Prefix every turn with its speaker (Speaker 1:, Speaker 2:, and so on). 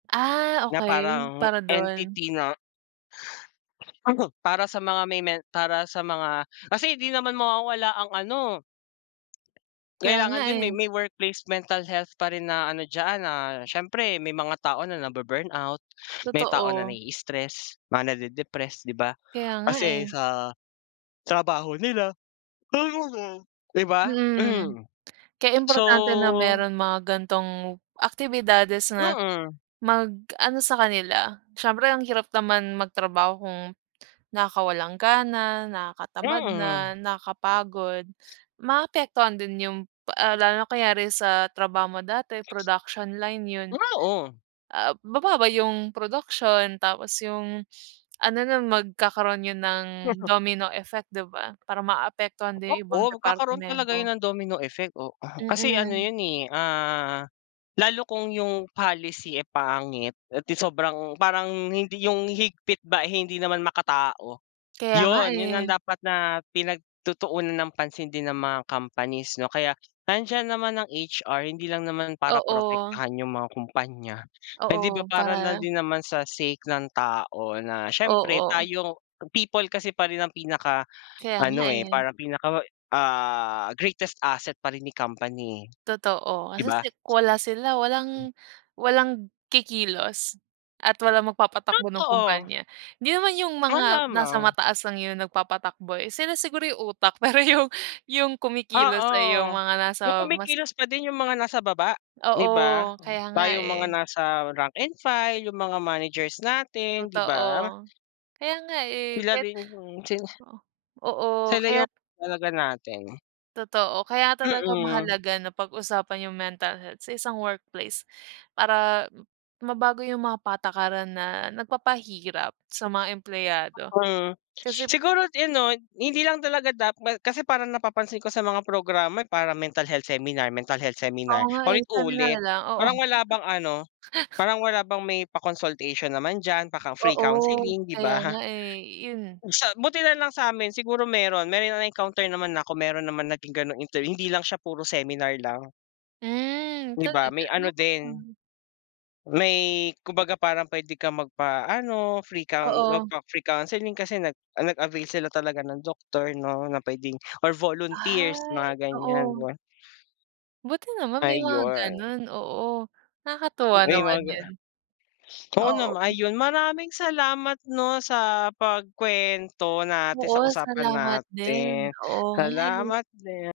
Speaker 1: Ah,
Speaker 2: Na
Speaker 1: okey.
Speaker 2: parang
Speaker 1: Para dun?
Speaker 2: entity na. Para sa mga may men para sa mga kasi di naman mawawala ang ano.
Speaker 1: Kaya nga
Speaker 2: Kailangan din may
Speaker 1: eh.
Speaker 2: may workplace mental health pa rin na ano diyan. Ah, siyempre may mga tao na nabu-burnout, may tao na
Speaker 1: Totoo.
Speaker 2: nai-stress, mga nade-depressed, di ba?
Speaker 1: Kaya nga
Speaker 2: Kasi
Speaker 1: eh.
Speaker 2: sa trabaho nila. [unintelligible] Di ba?
Speaker 1: Mm, kaya
Speaker 2: So
Speaker 1: importante na meron mga ganitong aktibidades na
Speaker 2: Mm.
Speaker 1: mag-ano sa kanila. Siyempre ang hirap naman magtrabaho kung nakakawalang gana, nakatamad
Speaker 2: Mm.
Speaker 1: na, nakakapagod, maapektuhan din yung, ah, lalo na kunyari sa trabaho mo dati
Speaker 2: Text.
Speaker 1: production line yun,
Speaker 2: Oo.
Speaker 1: ah, bababa yung production tapos yung ano na magkakaroon yun ng domino effect, di ba, parang maapektuhan din yung ibang
Speaker 2: Oo, magkakaroon talaga
Speaker 1: departamento.
Speaker 2: yun ng domino effect, oo. Kasi ano
Speaker 1: Mm.
Speaker 2: yun eh, ah, lalo kung yung policy eh pangit at sobrang parang hindi yung higpit ba, eh hindi naman makatao,
Speaker 1: Kaya nga
Speaker 2: yun, yun ang
Speaker 1: eh.
Speaker 2: dapat na pinagtutuunan ng pansin din ng mga companies, 'no? Kaya nandiyan naman ang HR, hindi lang naman para
Speaker 1: Oo.
Speaker 2: protektahan yung mga kumpanya, hindi ba
Speaker 1: Oo,
Speaker 2: para na
Speaker 1: para
Speaker 2: din naman sa sake ng tao na siyempre
Speaker 1: Oo.
Speaker 2: tayo, people kasi pa rin ang pinakaano
Speaker 1: Kaya nga
Speaker 2: eh,
Speaker 1: eh.
Speaker 2: parang pinaka, ah, greatest asset pa rin ni company,
Speaker 1: Totoo.
Speaker 2: di
Speaker 1: Kasi
Speaker 2: ba?
Speaker 1: si kung wala sila,
Speaker 2: Hmm.
Speaker 1: walang walang kikilos at walang magpapatakbo ng
Speaker 2: Totoo.
Speaker 1: kumpanya. Hindi naman yung mga nasa
Speaker 2: Malamang.
Speaker 1: mataas lang yung nagpapatakbo eh. Sila siguro yung utak pero yung yung kumikilos ay yung
Speaker 2: Oo,
Speaker 1: mga nasa
Speaker 2: yung
Speaker 1: mas
Speaker 2: kumikilos pa din yung mga nasa baba, di ba?
Speaker 1: Oo, kaya nga
Speaker 2: Tayong mga
Speaker 1: eh.
Speaker 2: nasa rank and file, yung mga managers natin, di
Speaker 1: Totoo.
Speaker 2: ba?
Speaker 1: Kaya nga eh.
Speaker 2: Sila
Speaker 1: Kaya't
Speaker 2: rin, mm, sila
Speaker 1: oo, oo.
Speaker 2: Sila yung
Speaker 1: Kaya't
Speaker 2: talaga natin.
Speaker 1: Totoo. Kaya talaga
Speaker 2: Mm.
Speaker 1: mahalaga na pag-usapan yung mental health sa isang workplace para mabago yung mga patakaran na nagpapahirap sa mga empleyado.
Speaker 2: Mm,
Speaker 1: Kasi
Speaker 2: siguro yun, 'no, hindi lang talaga kasi parang napapansin ko sa mga programa para mental health seminar, mental health
Speaker 1: Oo
Speaker 2: seminar,
Speaker 1: nga eh. Sabi nga
Speaker 2: paulit-ulit,
Speaker 1: nila, oo.
Speaker 2: parang wala bang ano, parang wala bang may pa-consultation naman diyan, paka free
Speaker 1: Oo,
Speaker 2: counseling, di
Speaker 1: kaya
Speaker 2: ba?
Speaker 1: nga eh, yun.
Speaker 2: Sa buti nalang sa'min siguro meron, meron na-encounter naman na ako kung meron naman naging gano'ng inter hindi lang siya puro seminar lang.
Speaker 1: Hmm,
Speaker 2: Di ba,
Speaker 1: talaga,
Speaker 2: may
Speaker 1: no
Speaker 2: ano din,
Speaker 1: [unintelligible]
Speaker 2: may kumbaga parang puwede kang magpaano, free coun
Speaker 1: Oo.
Speaker 2: magpa-free counseling kasi nag nag-avail sila talaga ng doktor 'no, na puwedeng or volunteers,
Speaker 1: Ay,
Speaker 2: mga ganiyan
Speaker 1: oo.
Speaker 2: ba.
Speaker 1: Buti naman may mga
Speaker 2: Ayon.
Speaker 1: ganun, oo. Nakakatuwa
Speaker 2: Oo, yung
Speaker 1: naman
Speaker 2: mga ga,
Speaker 1: yun.
Speaker 2: ah Oo naman,
Speaker 1: Oo.
Speaker 2: ayun, maraming salamat 'no sa pagkuwento natin,
Speaker 1: Oo,
Speaker 2: sa usapan
Speaker 1: salamat din.
Speaker 2: natin.
Speaker 1: Oo nga eh.
Speaker 2: Salamat din.